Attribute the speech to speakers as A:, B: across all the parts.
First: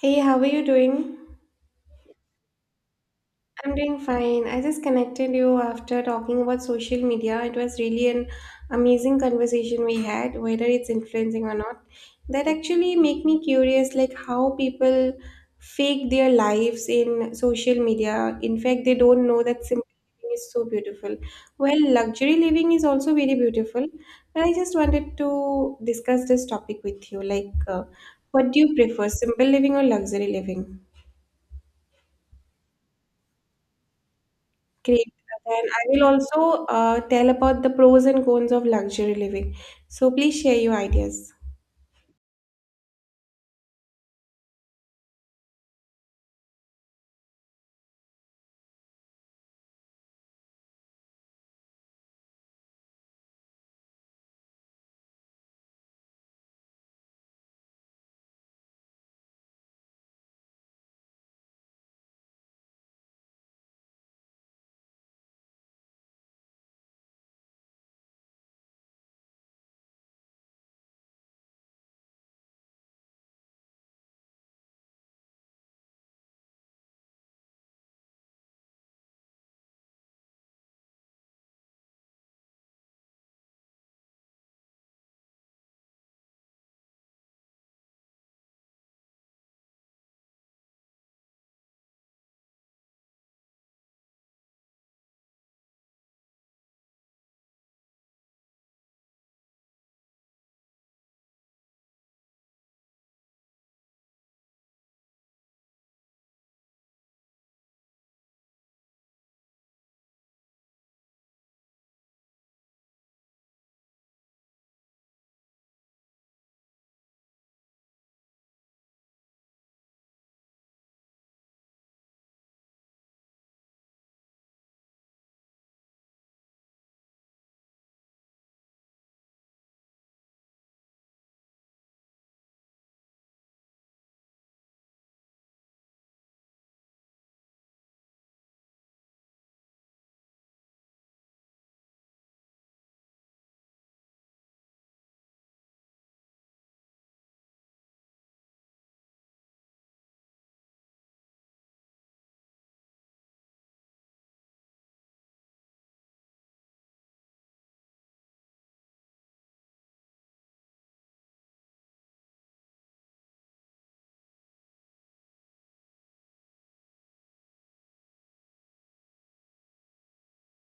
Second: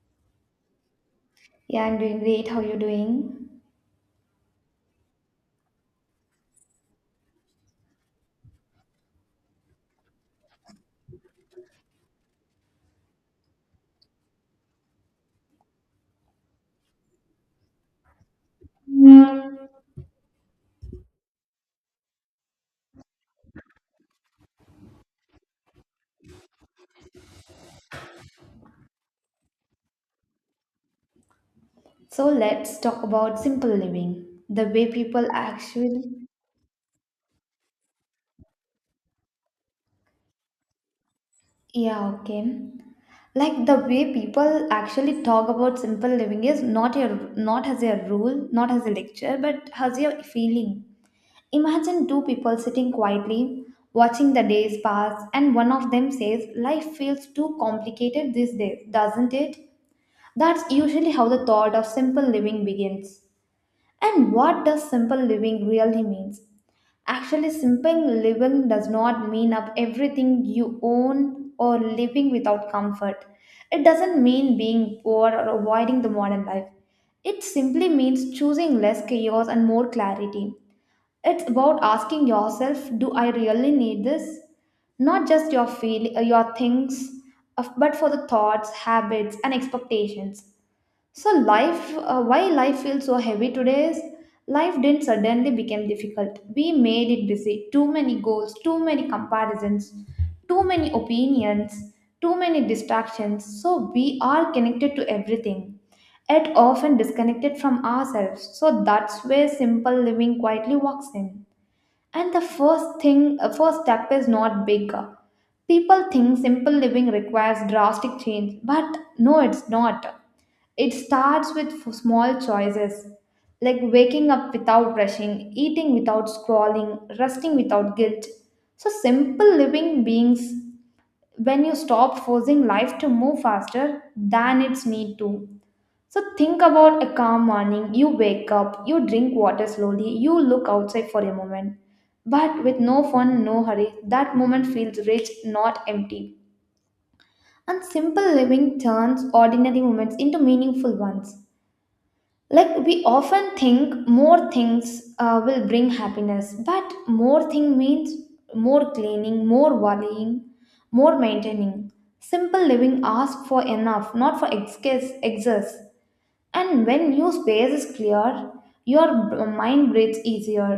A: Hey, how are you doing?
B: Yeah, I'm doing great. How you doing?
A: I'm doing fine. I just connected you after talking about social media. It was really an amazing conversation we had, whether it's influencing or not. That actually make me curious, like how people fake their lives in social media. In fact, they don't know that simple living is so beautiful. Well, luxury living is also very beautiful, but I just wanted to discuss this topic with you. Like, what do you prefer, simple living or luxury living?
B: So let's talk about simple living. The way
A: Great.
B: people
A: Then I
B: actually—
A: will also tell about the pros and cons of luxury living. So please share your ideas.
B: yeah, okay. Like the way people actually talk about simple living is not as a rule, not as a lecture, but as your feeling. Imagine two people sitting quietly, watching the days pass, and one of them says, "Life feels too complicated these days, doesn't it?" That's usually how the thought of simple living begins. And what does simple living really means? Actually, simple living does not mean up everything you own or living without comfort. It doesn't mean being poor or avoiding the modern life. It simply means choosing less chaos and more clarity. It's about asking yourself, do I really need this? Not just your feel, your things, but for the thoughts, habits, and expectations. So why life feels so heavy today is life didn't suddenly become difficult. We made it busy. Too many goals, too many comparisons, too many opinions, too many distractions. So we are connected to everything, yet often disconnected from ourselves. So that's where simple living quietly walks in. And the first step is not bigger. People think simple living requires drastic change, but no, it's not. It starts with small choices like waking up without rushing, eating without scrolling, resting without guilt. So, simple living beings, when you stop forcing life to move faster than its need to. So, think about a calm morning. You wake up, you drink water slowly, you look outside for a moment. But with no phone, no hurry, that moment feels rich, not empty. And simple living turns ordinary moments into meaningful ones. Like, we often think more things will bring happiness, but more thing means more cleaning, more worrying, more maintaining. Simple living asks for enough, not for excess. And when your space is clear, your mind breathes easier.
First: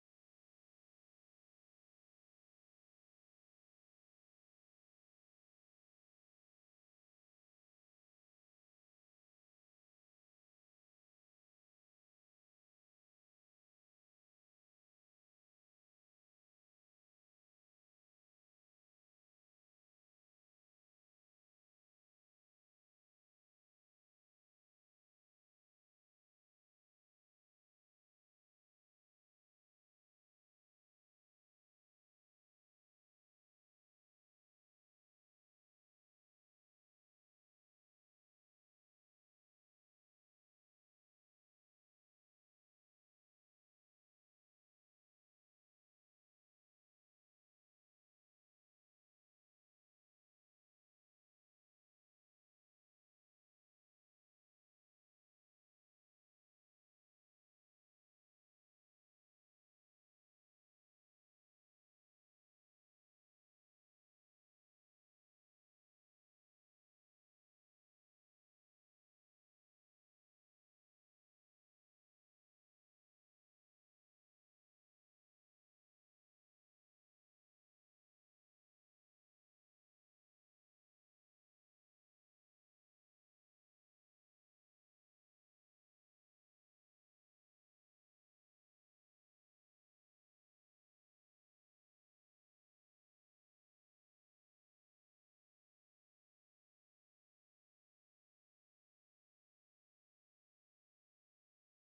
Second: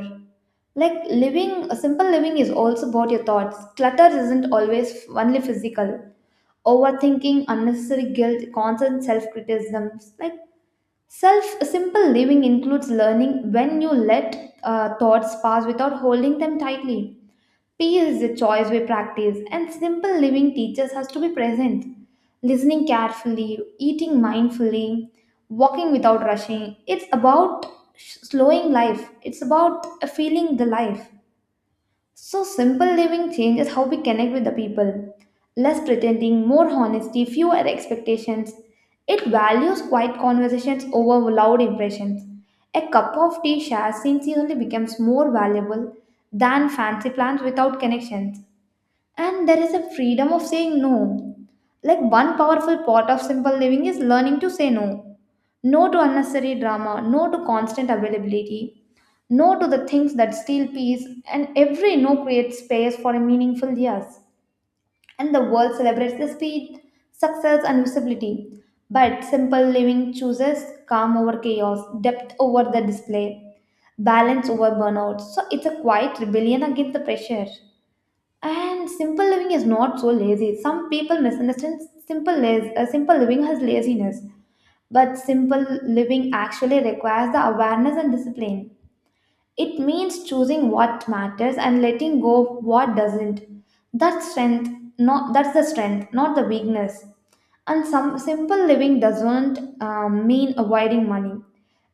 B: Like living, simple living is also about your thoughts. Clutter isn't always only physical. Overthinking, unnecessary guilt, constant self-criticisms, like self. Simple living includes learning when you let thoughts pass without holding them tightly. Peace is a choice we practice, and simple living teaches us to be present, listening carefully, eating mindfully, walking without rushing. It's about slowing life, it's about feeling the life. So, simple living changes how we connect with the people. Less pretending, more honesty, fewer expectations. It values quiet conversations over loud impressions. A cup of tea shared sincerely becomes more valuable than fancy plans without connections. And there is a freedom of saying no. Like one powerful part of simple living is learning to say no. No to unnecessary drama, no to constant availability, no to the things that steal peace, and every no creates space for a meaningful yes. And the world celebrates the speed, success, and visibility. But simple living chooses calm over chaos, depth over the display, balance over burnout. So it's a quiet rebellion against the pressure. And simple living is not so lazy. Some people misunderstand simple living as laziness, but simple living actually requires the awareness and discipline. It means choosing what matters and letting go of what doesn't. That's strength. Not— that's the strength, not the weakness. And some simple living doesn't mean avoiding money.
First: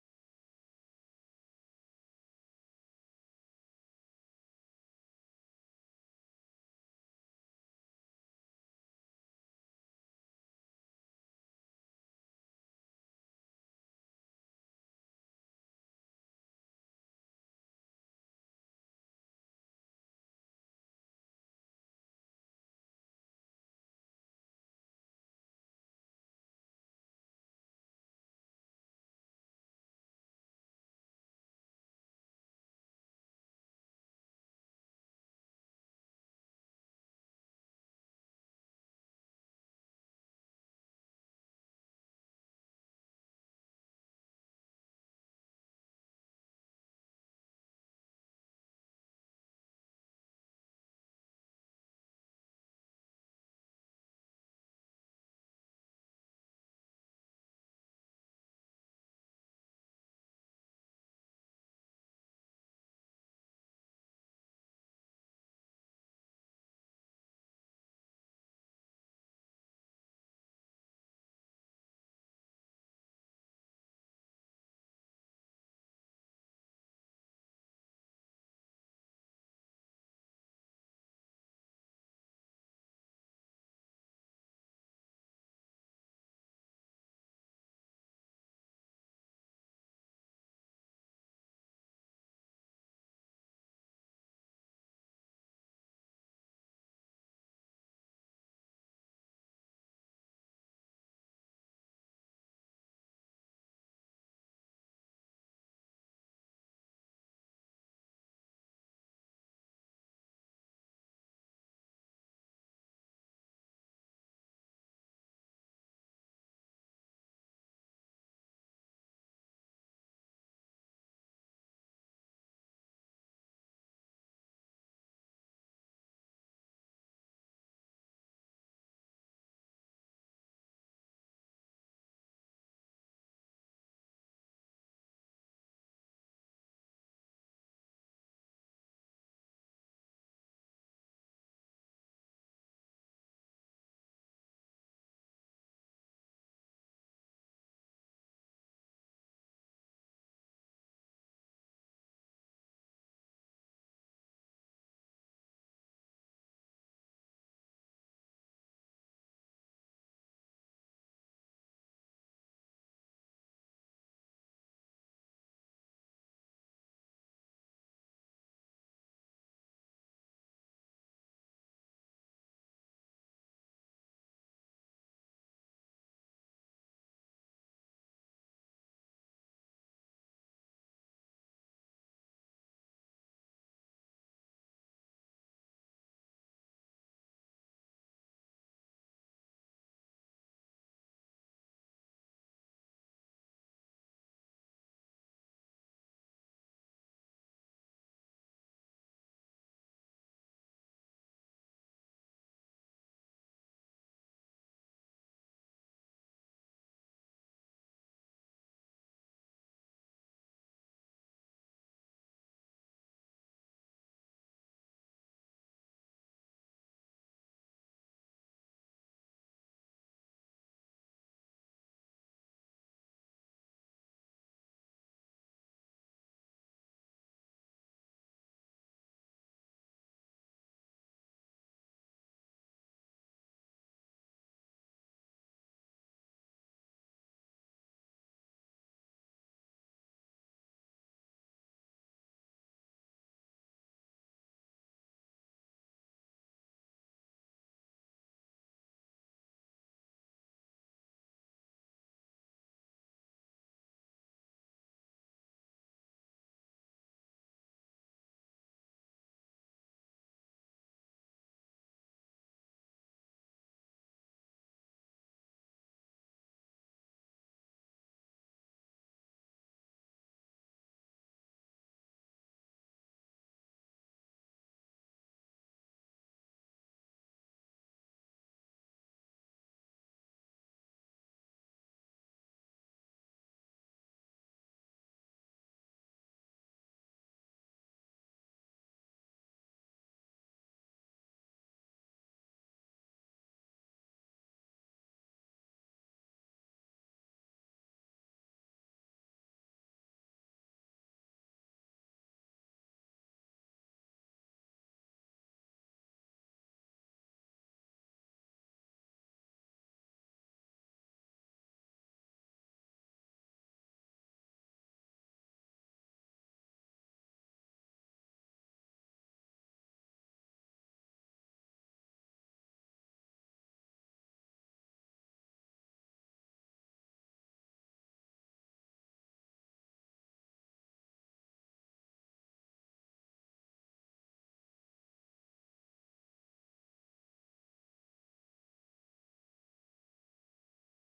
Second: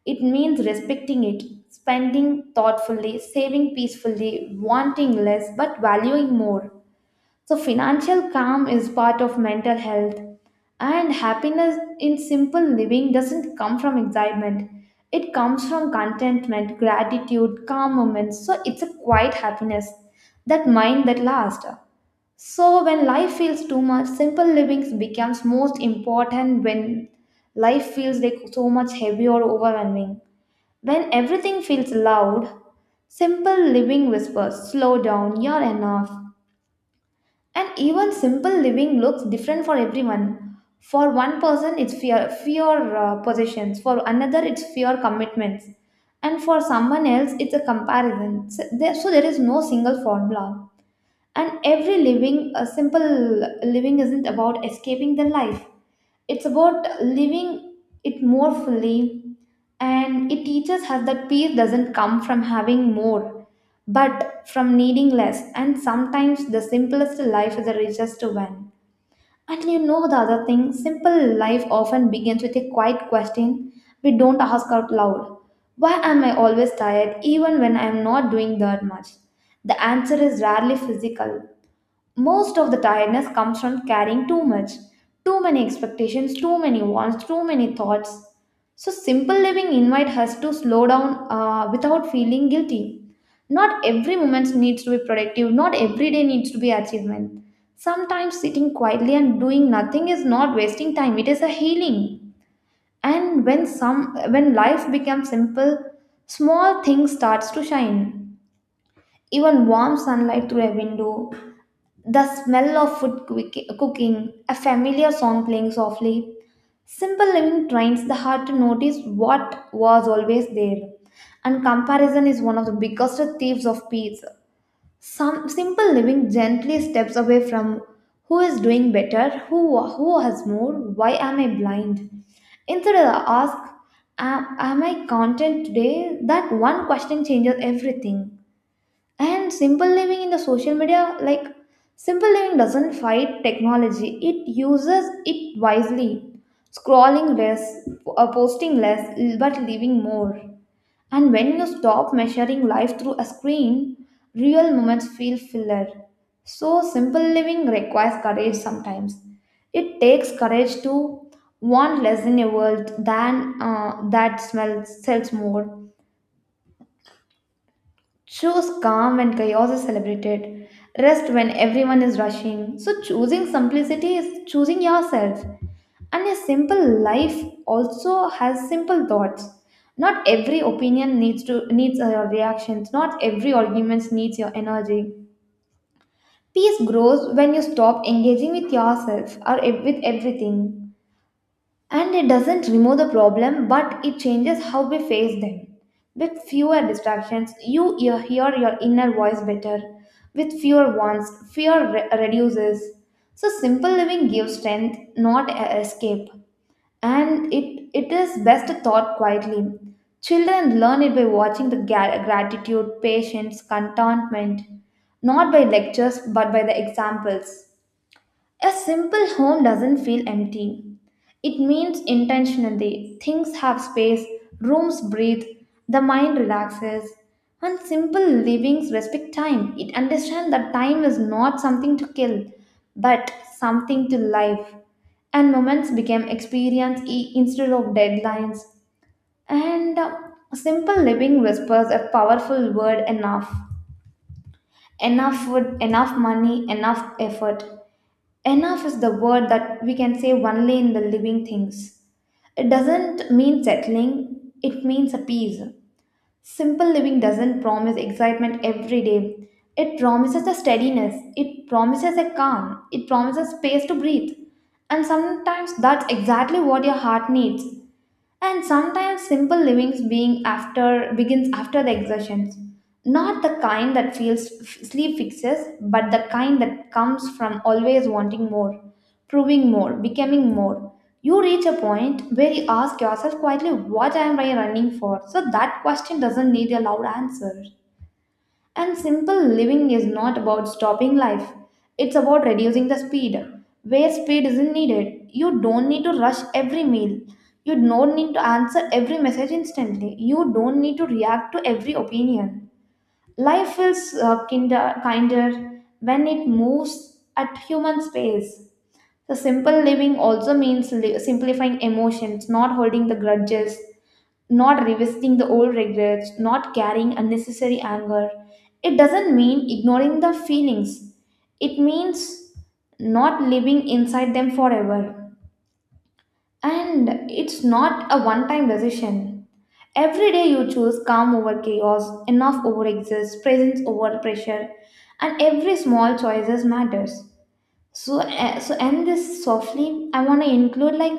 B: It means respecting it, spending thoughtfully, saving peacefully, wanting less but valuing more. So, financial calm is part of mental health, and happiness in simple living doesn't come from excitement. It comes from contentment, gratitude, calm moments. So, it's a quiet happiness, that mind that lasts. So, when life feels too much, simple living becomes most important when life feels like so much heavy or overwhelming. When everything feels loud, simple living whispers slow down, you're enough. And even simple living looks different for everyone. For one person, it's fear possessions. For another, it's fear commitments. And for someone else, it's a comparison. So there is no single formula. And every living, a simple living isn't about escaping the life, it's about living it more fully. And it teaches us that peace doesn't come from having more, but from needing less. And sometimes the simplest life is the richest one. And you know, the other thing, simple life often begins with a quiet question we don't ask out loud: why am I always tired even when I am not doing that much? The answer is rarely physical. Most of the tiredness comes from carrying too much, too many expectations, too many wants, too many thoughts. So simple living invites us to slow down without feeling guilty. Not every moment needs to be productive, not every day needs to be achievement. Sometimes sitting quietly and doing nothing is not wasting time, it is a healing. And when life becomes simple, small things starts to shine. Even warm sunlight through a window, the smell of food cooking, a familiar song playing softly. Simple living trains the heart to notice what was always there, and comparison is one of the biggest thieves of peace. Some simple living gently steps away from who is doing better, who has more, why am I blind? Instead of ask, am I content today? That one question changes everything. And simple living in the social media, like simple living doesn't fight technology, it uses it wisely. Scrolling less, posting less, but living more. And when you stop measuring life through a screen, real moments feel fuller. So, simple living requires courage sometimes. It takes courage to want less in a world than that smells, sells more. Choose calm when chaos is celebrated, rest when everyone is rushing. So, choosing simplicity is choosing yourself. And a simple life also has simple thoughts. Not every opinion needs your reactions. Not every argument needs your energy. Peace grows when you stop engaging with yourself or with everything. And it doesn't remove the problem, but it changes how we face them. With fewer distractions, you hear your inner voice better. With fewer wants, reduces. So simple living gives strength, not a- escape. And it is best thought quietly. Children learn it by watching the gratitude, patience, contentment, not by lectures but by the examples. A simple home doesn't feel empty. It means intentionally things have space, rooms breathe, the mind relaxes. And simple livings respect time. It understands that time is not something to kill, but something to live. And moments become experience instead of deadlines. And simple living whispers a powerful word: enough. Enough food, enough money, enough effort. Enough is the word that we can say only in the living things. It doesn't mean settling, it means a peace. Simple living doesn't promise excitement every day. It promises a steadiness, it promises a calm, it promises space to breathe. And sometimes that's exactly what your heart needs. And sometimes simple livings being after begins after the exertions. Not the kind that feels sleep fixes, but the kind that comes from always wanting more, proving more, becoming more. You reach a point where you ask yourself quietly, what am I running for? So that question doesn't need a loud answer. And simple living is not about stopping life, it's about reducing the speed. Where speed isn't needed, you don't need to rush every meal. You don't need to answer every message instantly. You don't need to react to every opinion. Life feels kinder when it moves at human pace. So simple living also means simplifying emotions, not holding the grudges, not revisiting the old regrets, not carrying unnecessary anger. It doesn't mean ignoring the feelings. It means not living inside them forever. And it's not a one time decision. Every day you choose calm over chaos, enough over excess, presence over pressure, and every small choices matters. So, so end this softly. I want to include, like,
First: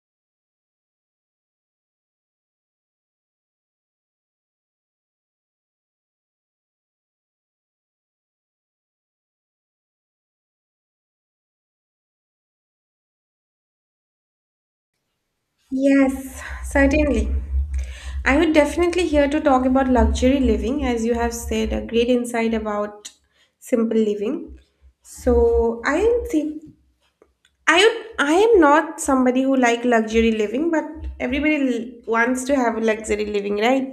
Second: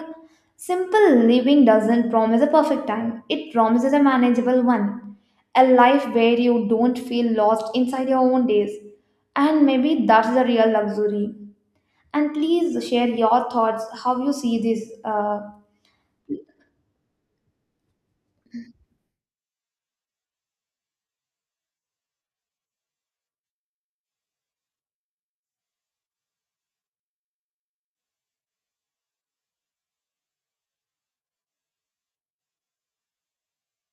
B: simple living doesn't promise a perfect time. It promises a manageable one, a life where you don't feel lost inside your own days, and maybe that's the real luxury. And please share your thoughts, how you see this.
A: Yes, certainly. I would definitely here to talk about luxury living, as you have said a great insight about simple living. So I am see, I would, I am not somebody who like luxury living, but everybody wants to have a luxury living, right?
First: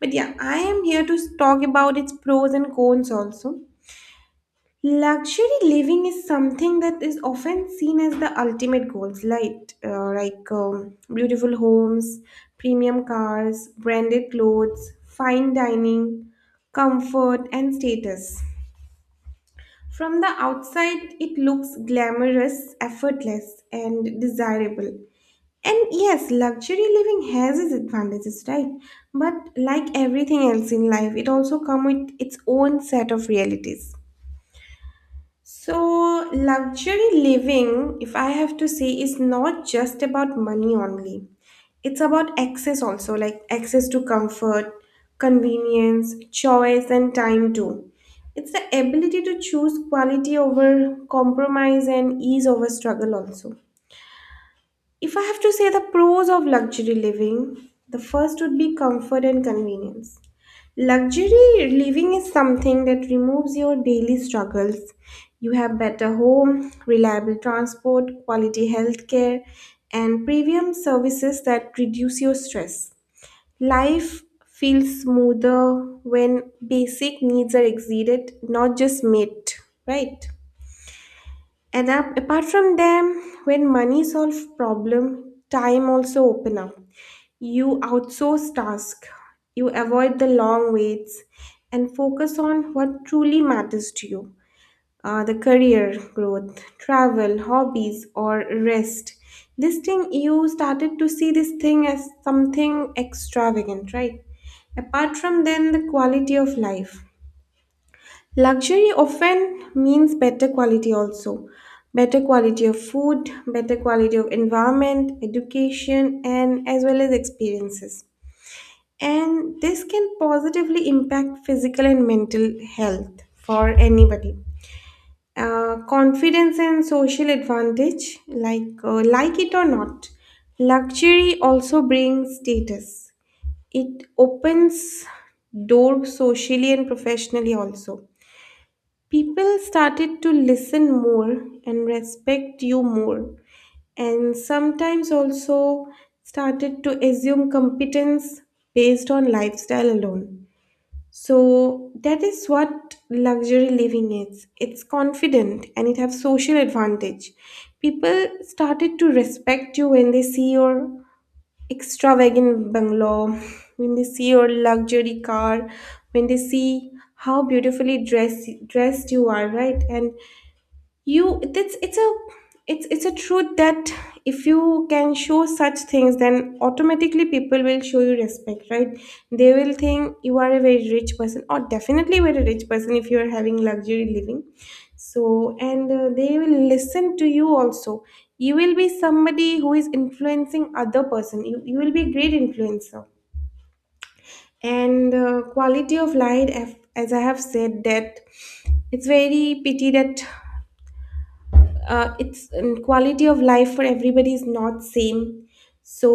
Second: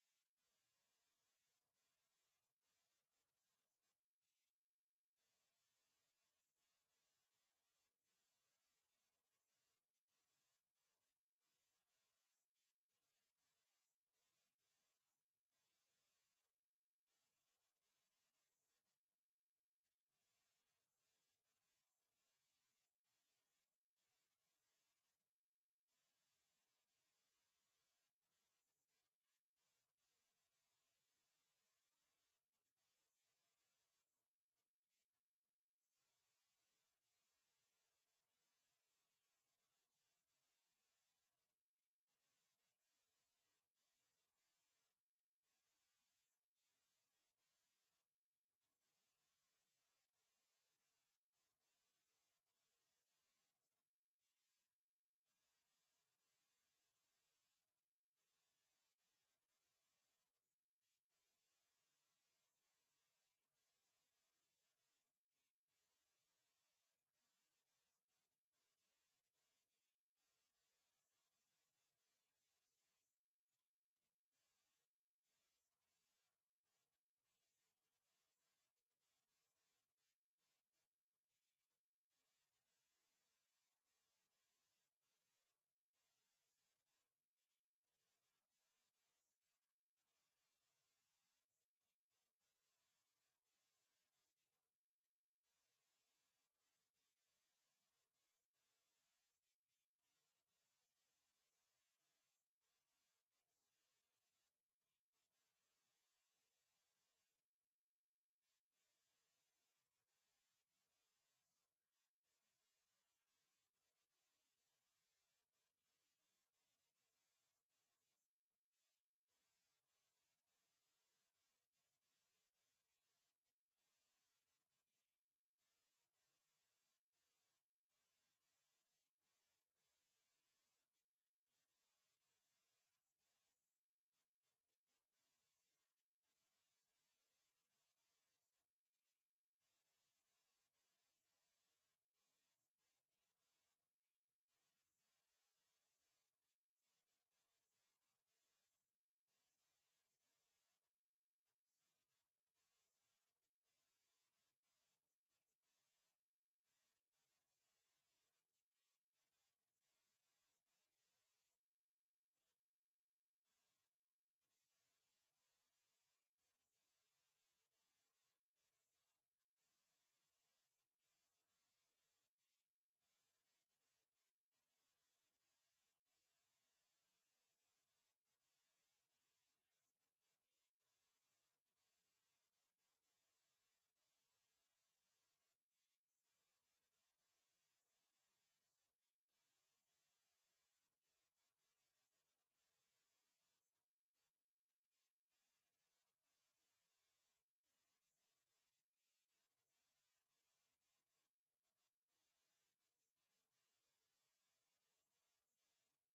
A: But yeah, I am here to talk about its pros and cons also. Luxury living is something that is often seen as the ultimate goals, like, like beautiful homes, premium cars, branded clothes, fine dining, comfort, and status. From the outside, it looks glamorous, effortless, and desirable. And yes, luxury living has its advantages, right? But like everything else in life, it also comes with its own set of realities. So, luxury living, if I have to say, is not just about money only. It's about access also, like access to comfort, convenience, choice, and time too. It's the ability to choose quality over compromise and ease over struggle also. If I have to say the pros of luxury living, the first would be comfort and convenience. Luxury living is something that removes your daily struggles. You have better home, reliable transport, quality healthcare, and premium services that reduce your stress. Life feels smoother when basic needs are exceeded, not just met, right? And apart from them, when money solves problem, time also open up. You outsource tasks, you avoid the long waits, and focus on what truly matters to you the career, growth, travel, hobbies, or rest. This thing, you started to see this thing as something extravagant, right? Apart from then, the quality of life. Luxury often means better quality also. Better quality of food, better quality of environment, education, and as well as experiences, and this can positively impact physical and mental health for anybody, confidence and social advantage. Like, like it or not, luxury also brings status. It opens doors socially and professionally also. People started to listen more and respect you more, and sometimes also started to assume competence based on lifestyle alone. So that is what luxury living is. It's confident and it has social advantage. People started to respect you when they see your extravagant bungalow, when they see your luxury car, when they see how dressed you are, right? And you it's a truth that if you can show such things, then automatically people will show you respect, right? They will think you are a very rich person, or definitely very rich person if you are having luxury living. So, and they will listen to you also. You will be somebody who is influencing other person. You will be a great influencer. And quality of life, as I have said that, it's very pity that, it's, and quality of life for everybody is not same. So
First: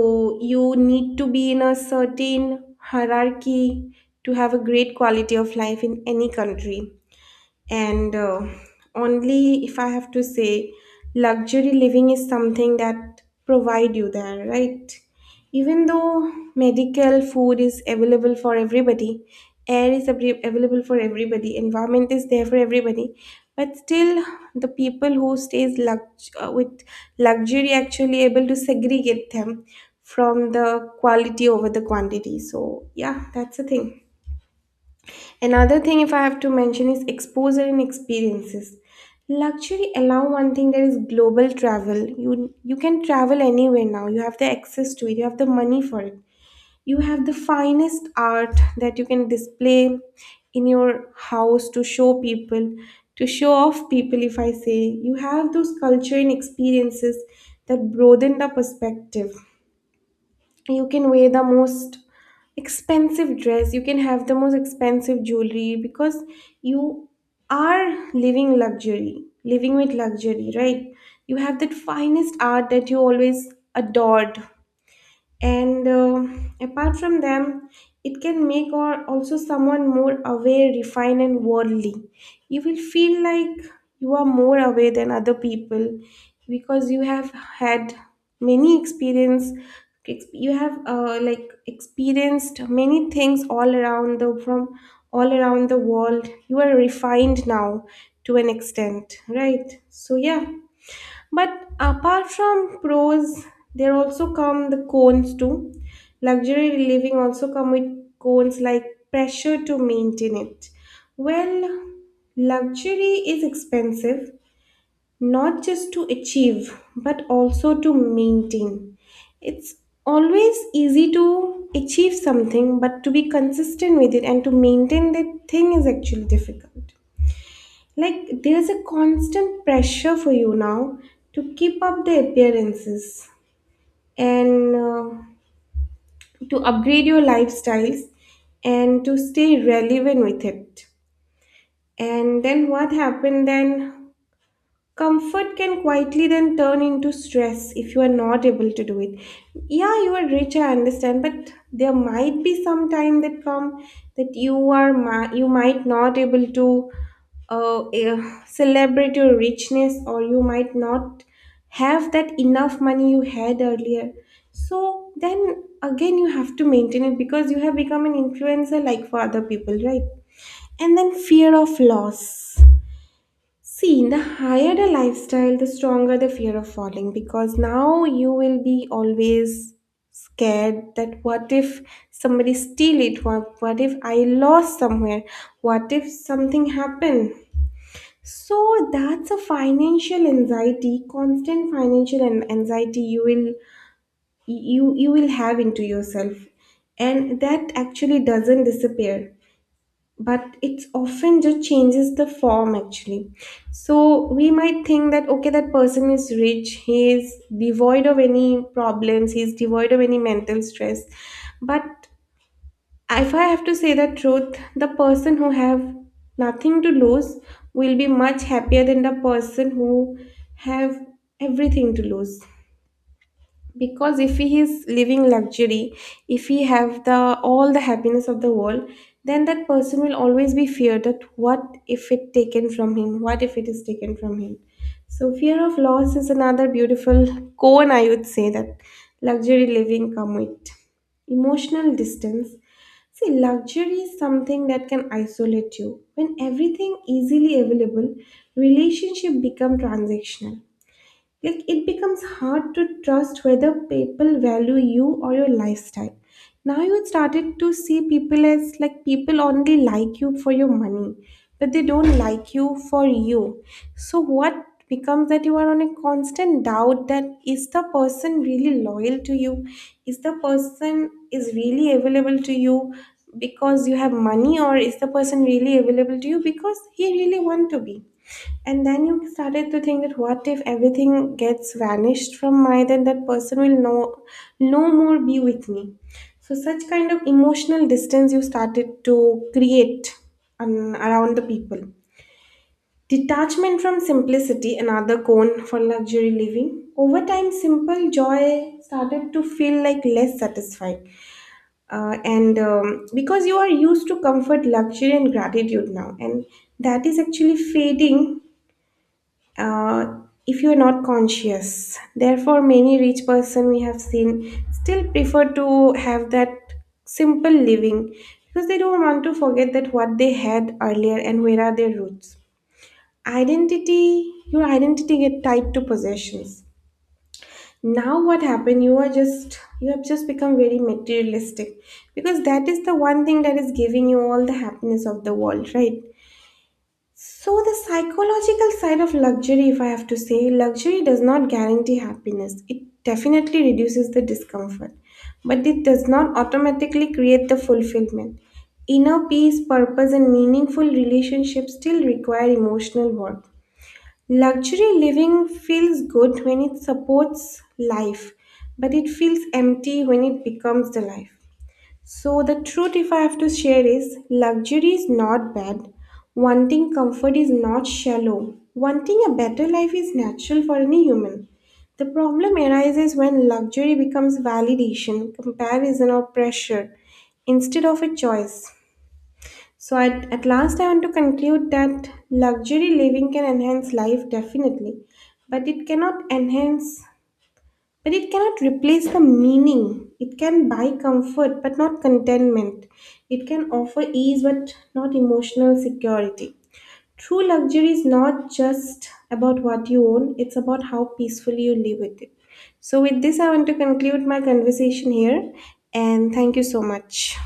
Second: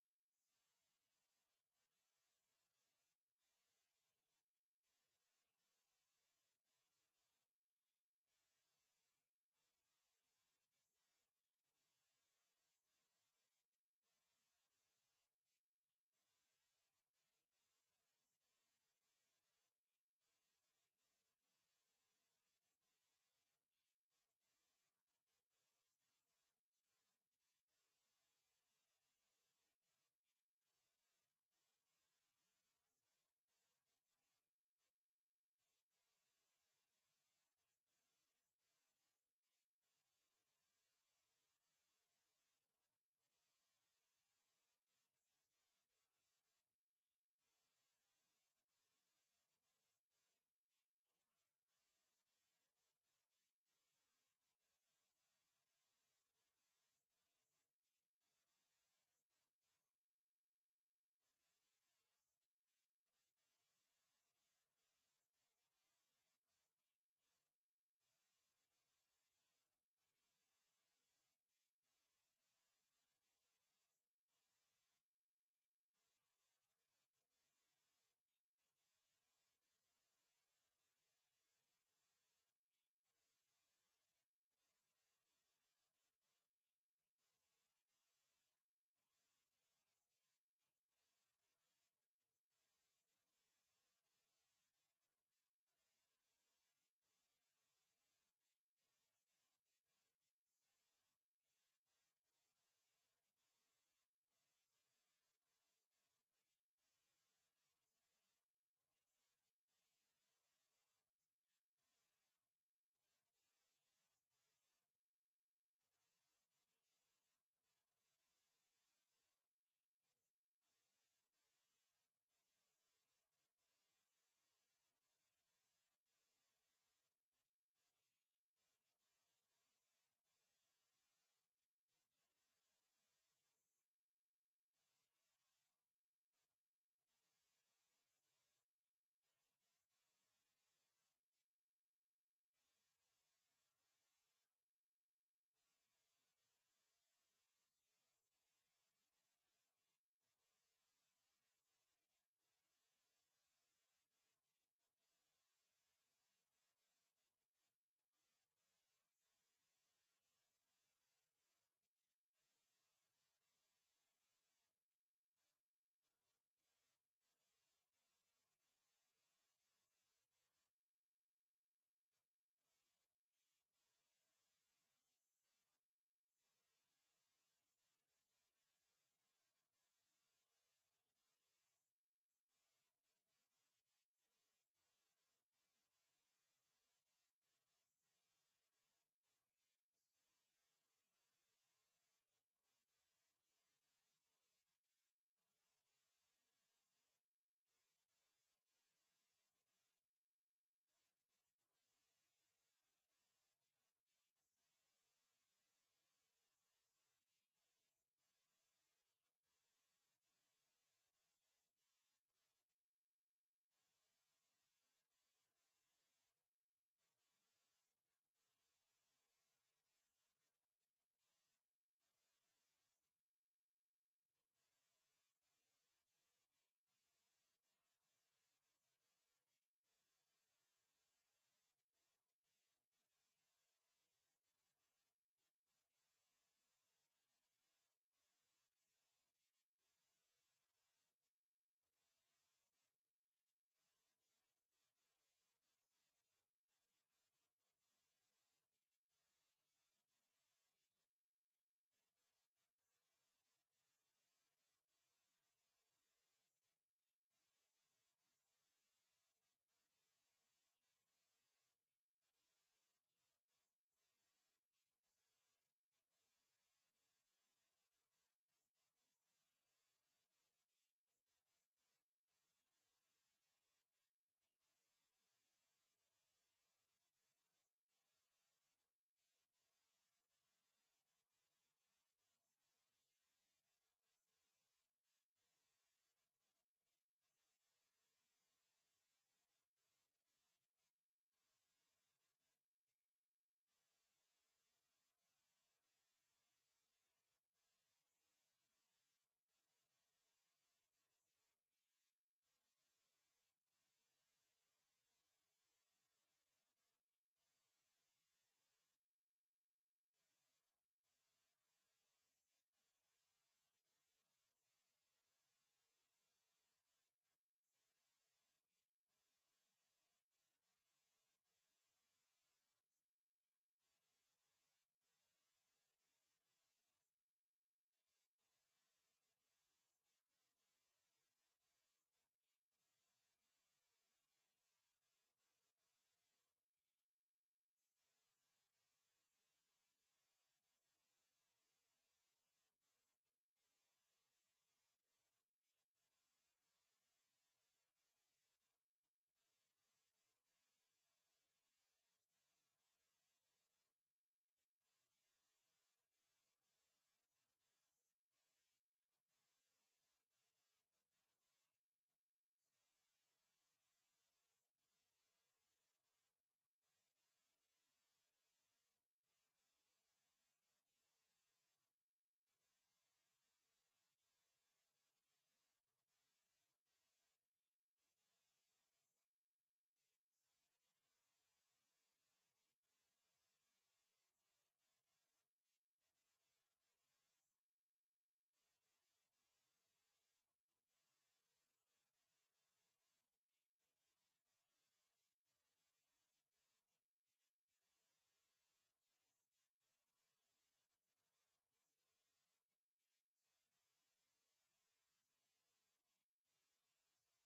A: you need to be in a certain hierarchy to have a great quality of life in any country. And only if I have to say, luxury living is something that provide you there, right? Even though medical food is available for everybody, air is available for everybody, environment is there for everybody, but still the people who stays with luxury actually able to segregate them from the quality over the quantity. So yeah, that's the thing. Another thing, if I have to mention, is exposure and experiences. Luxury allow one thing, that is global travel. You can travel anywhere now. You have the access to it. You have the money for it. You have the finest art that you can display in your house to show people, to show off people. If I say you have those culture and experiences that broaden the perspective, you can wear the most expensive dress, you can have the most expensive jewelry, because you are living luxury living with luxury, right? You have that finest art that you always adored. And apart from them, it can make or also someone more aware, refined, and worldly. You will feel like you are more aware than other people because you have had many experience, you have like experienced many things all around the, from all around the world. You are refined now to an extent, right? So yeah. But apart from pros, there also come the cons too. Luxury living also come with cons like pressure to maintain it. Well, luxury is expensive, not just to achieve, but also to maintain. It's always easy to achieve something, but to be consistent with it and to maintain that thing is actually difficult. Like, there's a constant pressure for you now to keep up the appearances, and to upgrade your lifestyles and to stay relevant with it. And then what happened then? Comfort can quietly then turn into stress if you are not able to do it. Yeah, you are rich, I understand, but there might be some time that come that you are you might not able to uh, eh, celebrate your richness, or you might not have that enough money you had earlier. So then again, you have to maintain it because you have become an influencer like for other people, right? And then fear of loss. See, the higher the lifestyle, the stronger the fear of falling, because now you will be always scared that what if somebody steal it? What if I lost somewhere? What if something happened? So that's a financial anxiety, constant financial anxiety you will, you will have into yourself, and that actually doesn't disappear, but it's often just changes the form actually. So we might think that okay, that person is rich, he is devoid of any problems, he is devoid of any mental stress, but if I have to say the truth, the person who have nothing to lose will be much happier than the person who have everything to lose. Because if he is living luxury, if he have the all the happiness of the world, then that person will always be feared that what if it taken from him, what if it is taken from him. So fear of loss is another beautiful con, I would say, that luxury living come with. Emotional distance. See, luxury is something that can isolate you. When everything easily available, relationship become transactional. Like, it becomes hard to trust whether people value you or your lifestyle. Now you started to see people as like, people only like you for your money, but they don't like you for you. So what becomes that you are on a constant doubt that, is the person really loyal to you? Is the person is really available to you because you have money, or is the person really available to you because he really want to be? And then you started to think that what if everything gets vanished from my, then that person will no, no more be with me. So such kind of emotional distance you started to create around the people. Detachment from simplicity, another cone for luxury living. Over time, simple joy started to feel like less satisfying. And because you are used to comfort, luxury, and gratitude now, and that is actually fading uh, if you're not conscious. Therefore, many rich person we have seen still prefer to have that simple living, because they don't want to forget that what they had earlier and where are their roots. Identity, your identity get tied to possessions. Now what happened? You have just become very materialistic, because that is the one thing that is giving you all the happiness of the world, right? So, the psychological side of luxury, if I have to say, luxury does not guarantee happiness. It definitely reduces the discomfort, but it does not automatically create the fulfillment. Inner peace, purpose, and meaningful relationships still require emotional work. Luxury living feels good when it supports life, but it feels empty when it becomes the life. So, the truth, if I have to share, is luxury is not bad. Wanting comfort is not shallow. Wanting a better life is natural for any human. The problem arises when luxury becomes validation, comparison, or pressure instead of a choice. So, at last, I want to conclude that luxury living can enhance life definitely, but it cannot enhance, but it cannot replace the meaning. It can buy comfort but not contentment. It can offer ease but not emotional security. True luxury is not just about what you own, it's about how peacefully you live with it. So, with this, I want to conclude my conversation here and thank you so much.